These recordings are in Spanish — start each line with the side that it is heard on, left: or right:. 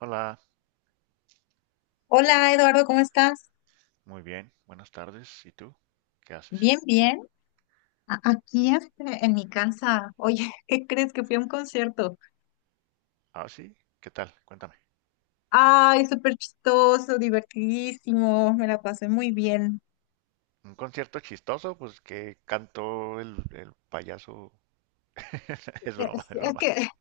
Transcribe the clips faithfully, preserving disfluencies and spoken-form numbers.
right: Hola,
left: Hola Eduardo, ¿cómo estás?
right: muy bien, buenas tardes. ¿Y tú? ¿Qué haces?
left: Bien, bien. A- Aquí este, en mi casa. Oye, ¿qué crees que fui a un concierto?
right: Ah, sí, ¿qué tal? Cuéntame.
left: Ay, súper chistoso, divertidísimo, me la pasé muy bien.
right: ¿Un concierto chistoso? Pues que cantó el, el payaso. Es broma,
left: Es,
right: es
left: es
right: broma.
left: que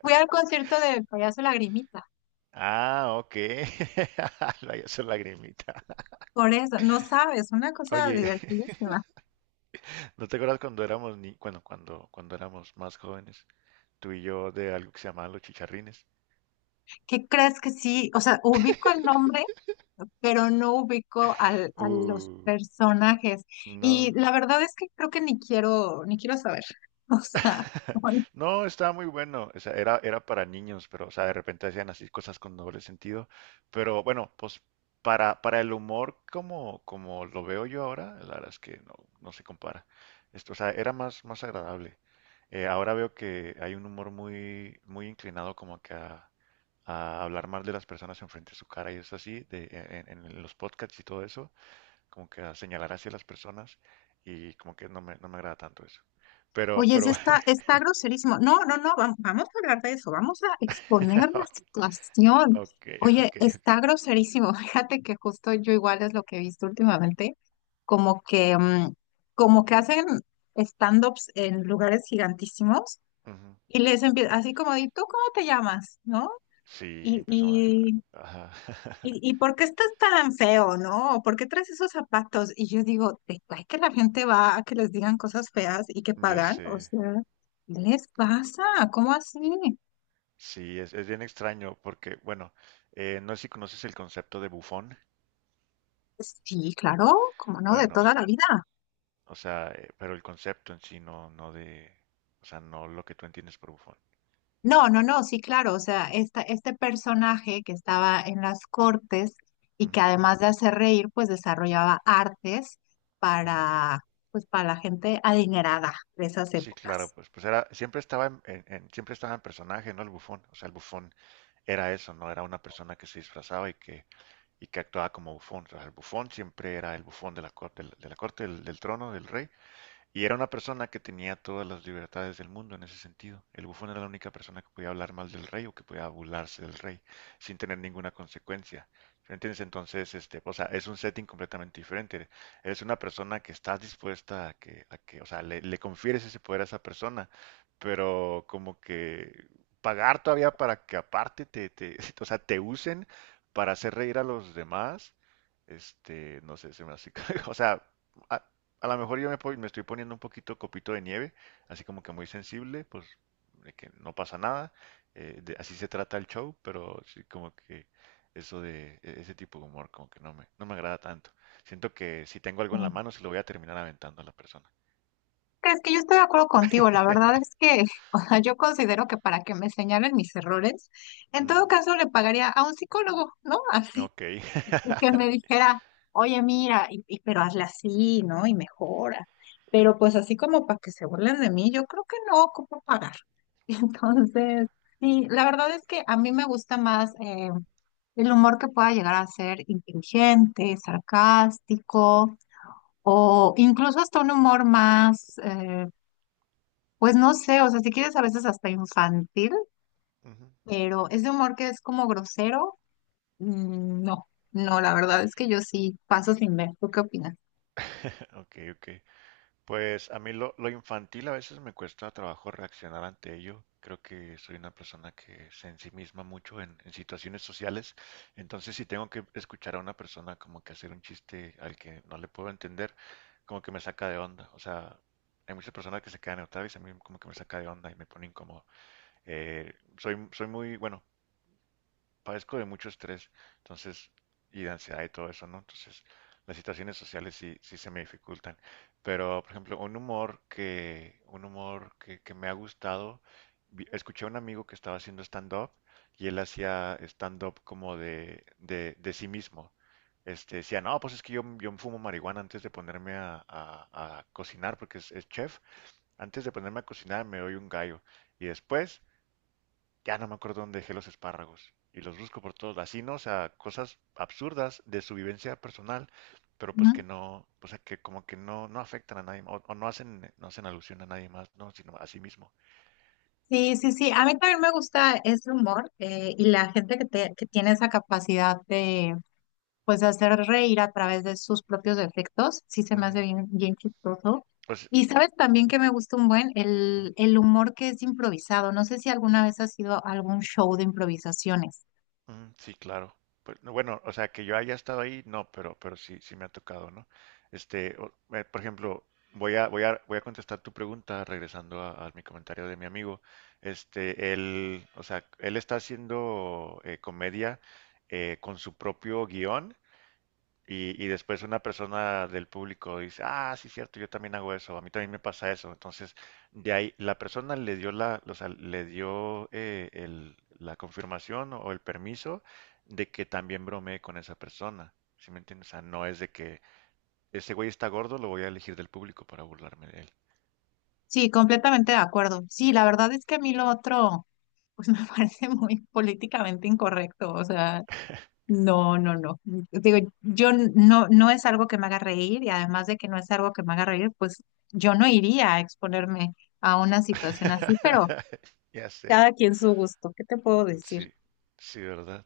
left: fui al concierto de Payaso Lagrimita,
right: Ah, ok. El payaso lagrimita.
left: por eso, no sabes, una cosa
right: Oye,
left: divertidísima.
right: ¿no te acuerdas cuando éramos ni... bueno, cuando, cuando éramos más jóvenes, tú y yo de algo que se llamaba los chicharrines?
left: ¿Qué crees que sí? O sea, ubico el nombre, pero no ubico al, a los
right: Uh,
left: personajes. Y
right: no.
left: la verdad es que creo que ni quiero, ni quiero saber. O sea,
right: No, estaba muy bueno. O sea, era, era para niños, pero, o sea, de repente hacían así cosas con doble sentido. Pero bueno, pues para, para el humor, como, como lo veo yo ahora, la verdad es que no, no se compara. Esto, o sea, era más, más agradable. Eh, ahora veo que hay un humor muy, muy inclinado como que a, a hablar mal de las personas enfrente de su cara y es así, de, en, en los podcasts y todo eso, como que a señalar hacia las personas y como que no me, no me agrada tanto eso. Pero,
left: oye, sí
right: pero
left: está, está groserísimo. No, no, no, vam- vamos a hablar de eso, vamos a exponer la
right: Ok,
left: situación.
right: ok,
left: Oye,
right: ok, ok.
left: está groserísimo. Fíjate que justo yo igual es lo que he visto últimamente, como que, mm, como que hacen stand-ups en lugares gigantísimos
right: Ujú.
left: y les empieza así como, ¿y tú cómo te llamas? ¿No?
right: Sí,
left: Y,
right: empezamos. a- Ajá.
left: ¿y, y por qué estás tan feo, no? ¿Por qué traes esos zapatos? Y yo digo, ¿te cae que la gente va a que les digan cosas feas y que
right: Yo
left: pagan? O
right: sé.
left: sea, ¿qué les pasa? ¿Cómo así?
right: Sí, es, es bien extraño porque, bueno, eh, no sé si conoces el concepto de bufón.
left: Sí, claro, como no, de
right: Bueno,
left: toda
right: s-
left: la vida.
right: o sea, eh, pero el concepto en sí no, no de, o sea, no lo que tú entiendes por bufón.
left: No, no, no, sí, claro. O sea, esta, este personaje que estaba en las cortes y que
right: Ujú,
left: además de hacer reír, pues desarrollaba artes
right: ujú.
left: para, pues, para la gente adinerada de esas
right: Sí, claro,
left: épocas.
right: pues, pues era, siempre estaba en, en- en- siempre estaba en personaje, ¿no? El bufón. O sea, el bufón era eso, ¿no? Era una persona que se disfrazaba y que y que actuaba como bufón. O sea, el bufón siempre era el bufón de la, cor- de la corte del, del trono del rey y era una persona que tenía todas las libertades del mundo en ese sentido. El bufón era la única persona que podía hablar mal del rey o que podía burlarse del rey sin tener ninguna consecuencia. ¿Entiendes? Entonces, este, o sea, es un setting completamente diferente. Eres una persona que estás dispuesta a que, a que, o sea, le, le confieres ese poder a esa persona, pero como que pagar todavía para que aparte te, te, o sea, te usen para hacer reír a los demás, este, no sé, se me hace, o sea, a- a lo mejor yo me, po- me estoy poniendo un poquito copito de nieve, así como que muy sensible, pues de que no pasa nada, eh, de- así se trata el show, pero sí como que eso de e- ese tipo de humor como que no me, no me agrada tanto. Siento que si tengo algo en la
left: Sí.
right: mano se lo voy a terminar aventando a la persona.
left: Es que yo estoy de acuerdo contigo, la verdad es que, o sea, yo considero que para que me señalen mis errores, en todo
right: Ujú.
left: caso le pagaría a un psicólogo, ¿no? Así,
right: Ok.
left: y que me dijera, oye, mira, y, y- pero hazle así, ¿no? Y mejora. Pero pues así como para que se burlen de mí, yo creo que no ocupo pagar. Entonces, sí, la verdad es que a mí me gusta más eh, el humor que pueda llegar a ser inteligente, sarcástico, o incluso hasta un humor más... eh, pues no sé, o sea, si quieres a veces hasta infantil,
right: Ujú.
left: pero ese humor que es como grosero, mm, no, no, la verdad es que yo sí paso sin ver. ¿Tú qué opinas?
right: Ok, ok. Pues a mí lo, lo infantil a veces me cuesta trabajo reaccionar ante ello. Creo que soy una persona que se ensimisma mucho en, en situaciones sociales. Entonces, si tengo que escuchar a una persona como que hacer un chiste al que no le puedo entender, como que me saca de onda. O sea, hay muchas personas que se quedan neutrales y a mí como que me saca de onda y me pone incómodo. Eh, Soy, soy muy, bueno, padezco de mucho estrés, entonces, y de ansiedad y todo eso, ¿no? Entonces, las situaciones sociales sí, sí se me dificultan. Pero, por ejemplo, un humor que, un humor que, que me ha gustado, vi- escuché a un amigo que estaba haciendo stand-up y él hacía stand-up como de, de, de sí mismo. Este, decía, no, pues es que yo, yo fumo marihuana antes de ponerme a, a- a cocinar porque es, es chef. Antes de ponerme a cocinar me doy un gallo y después ya no me acuerdo dónde dejé los espárragos. Y los busco por todos lados. Así, ¿no? O sea, cosas absurdas de su vivencia personal, pero
left: Ujú.
right: pues que no, o sea, que como que no, no afectan a nadie, o, o no hacen, no hacen alusión a nadie más, ¿no? Sino a sí mismo.
left: Sí, sí, sí, a mí también me gusta ese humor eh, y la gente que, te- que tiene esa capacidad de, pues, de hacer reír a través de sus propios defectos, sí se me hace
right: Ujú.
left: bien, bien chistoso.
right: Pues,
left: Y sabes también que me gusta un buen
right: ujú.
left: el, el humor que es improvisado. No sé si alguna vez has ido a algún show de improvisaciones.
right: Mm, sí, claro. Pues, no, bueno, o sea, que yo haya estado ahí, no, pero, pero sí, sí me ha tocado, ¿no? Este, o- eh, por ejemplo, voy a, voy a, voy a contestar tu pregunta regresando a, a mi comentario de mi amigo. Este, él, o sea, él está haciendo eh, comedia eh, con su propio guión y, y después una persona del público dice, ah, sí, cierto, yo también hago eso, a mí también me pasa eso. Entonces, de ahí, la persona le dio la, o sea, le dio eh, el- la confirmación o el permiso de que también bromeé con esa persona. ¿Sí me entiendes? O sea, no es de que ese güey está gordo, lo voy a elegir del público para burlarme de él.
left: Sí, completamente de acuerdo. Sí, la verdad es que a mí lo otro, pues me parece muy políticamente incorrecto. O sea, no, no, no. Digo, yo n- no, no es algo que me haga reír y además de que no es algo que me haga reír, pues yo no iría a exponerme a una situación así, pero
right: Ya sé,
left: cada quien su gusto. ¿Qué te puedo decir?
right: sí, sí, ¿verdad?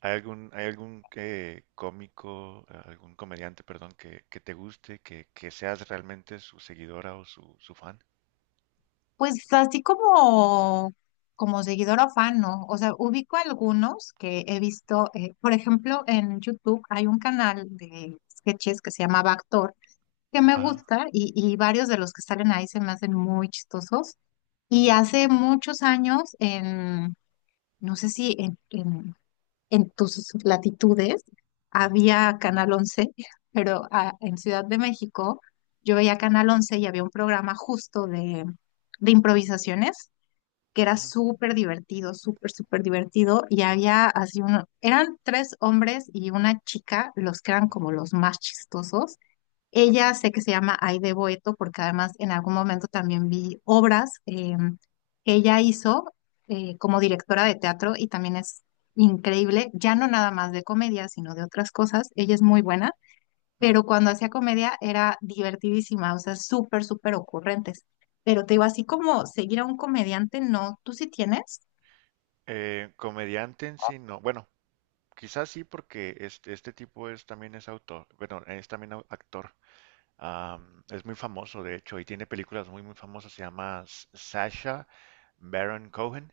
right: ¿Hay algún, hay algún eh, cómico, eh, algún comediante, perdón, que, que te guste, que, que seas realmente su seguidora o su, su fan?
left: Pues así como, como seguidora o fan, ¿no? O sea, ubico algunos que he visto, eh, por ejemplo, en YouTube hay un canal de sketches que se llama Backdoor, que me
right: Ah,
left: gusta y, y varios de los que salen ahí se me hacen muy chistosos. Y
right: ujú,
left: hace muchos años, en, no sé si en, en, en tus latitudes,
right: ujú,
left: había Canal Once pero ah, en Ciudad de México yo veía Canal Once y había un programa justo de de improvisaciones que era
right: ujú,
left: súper divertido, súper, súper divertido, y había así uno, eran tres hombres y una chica, los que eran
right: ujú,
left: como los más chistosos.
right: ok.
left: Ella sé que se llama Aide Boeto, porque además en algún momento también vi obras eh, que ella hizo eh, como directora de teatro y también es increíble, ya no nada más de comedia, sino de otras cosas. Ella es muy buena
right: Ujú.
left: pero cuando hacía comedia era divertidísima, o sea, súper, súper ocurrentes. Pero te digo, así como seguir a un comediante, no, ¿tú sí tienes?
right: Eh, comediante en sí, no. Bueno, quizás sí porque este, este tipo es también es autor, bueno, es también au- actor. Am, es muy famoso, de hecho, y tiene películas muy, muy famosas. Se llama S- Sacha Baron Cohen.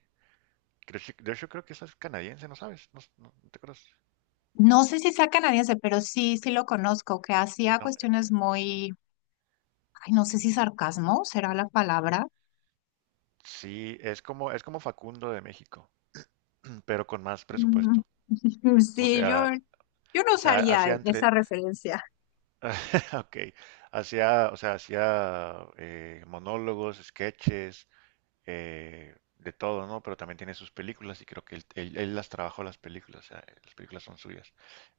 right: Creo, que- de hecho, creo que esa es canadiense, ¿no sabes? No, no- no te acuerdas.
left: No sé si sea canadiense, pero sí, sí lo conozco, que
right: Sí,
left: hacía
right: no,
left: cuestiones muy, ay, no sé si sarcasmo será la palabra.
right: sí, es como, es como Facundo de México, pero con más
left: Mm,
right: presupuesto. O
left: sí, yo,
right: sea,
left: yo no
right: o sea,
left: usaría
right: hacía
left: esa
right: entre,
left: referencia.
right: ok, hacía, o sea, hacía eh, monólogos, sketches, eh, de todo, ¿no? Pero también tiene sus películas y creo que él, él- él las trabajó las películas, o sea, las películas son suyas.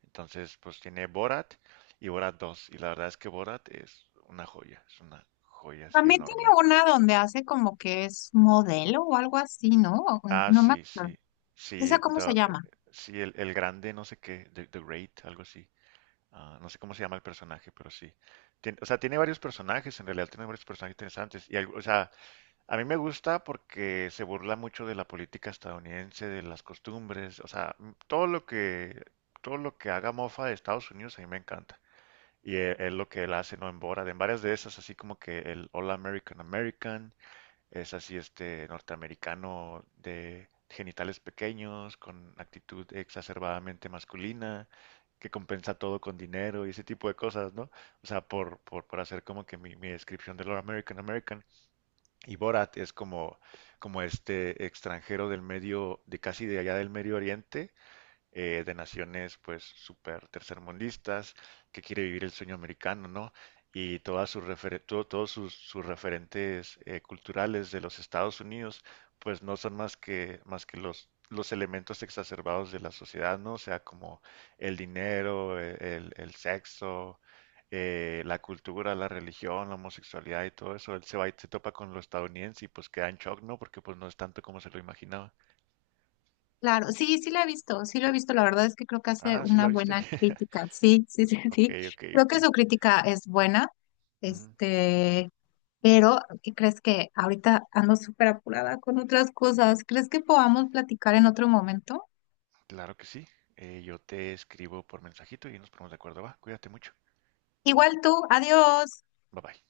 right: Entonces, pues tiene Borat y Borat dos y la verdad es que Borat es una joya, es una joya así
left: También tiene
right: enorme.
left: una donde hace como que es modelo o algo así, ¿no?
right: Ah,
left: No me
right: sí,
left: acuerdo.
right: sí.
left: ¿Esa
right: Sí,
left: cómo se
right: da-
left: llama?
right: sí el, el grande, no sé qué, The, The Great, algo así. Ah, no sé cómo se llama el personaje, pero sí. Tien- o sea, tiene varios personajes, en realidad tiene varios personajes interesantes. Y, algo- o sea, a mí me gusta porque se burla mucho de la política estadounidense, de las costumbres, o sea, m- todo lo que, todo lo que haga mofa de Estados Unidos a mí me encanta. Y e- es, lo que él hace, ¿no? En Borat, en varias de esas, así como que el All American American. Es así, este norteamericano de genitales pequeños, con actitud exacerbadamente masculina, que compensa todo con dinero y ese tipo de cosas, ¿no? O sea, por, por, por hacer como que mi, mi descripción de lo American American. Y Borat es como, como este extranjero del medio, de casi de allá del Medio Oriente, eh, de naciones pues súper tercermundistas, que quiere vivir el sueño americano, ¿no? Y todas sus refer- to- todos sus, sus referentes eh, culturales de los Estados Unidos, pues no son más que, más que los, los elementos exacerbados de la sociedad, ¿no? O sea, como el dinero, eh, el, el sexo, eh, la cultura, la religión, la homosexualidad y todo eso. Él se va y se topa con lo estadounidense y pues queda en shock, ¿no? Porque pues no es tanto como se lo imaginaba.
left: Claro, sí, sí la he visto, sí lo he visto, la verdad es que creo que hace
right: Ah, ¿sí la
left: una
right: viste?
left: buena crítica, sí, sí, sí,
right: Ok,
left: sí,
right: ok,
left: creo
right: ok.
left: que su crítica es buena,
right: Ujú,
left: este, pero ¿qué crees que ahorita ando súper apurada con otras cosas? ¿Crees que podamos platicar en otro momento?
right: claro que sí. Eh, yo te escribo por mensajito y nos ponemos de acuerdo. Va, cuídate mucho.
left: Igual tú, adiós.
right: Bye bye.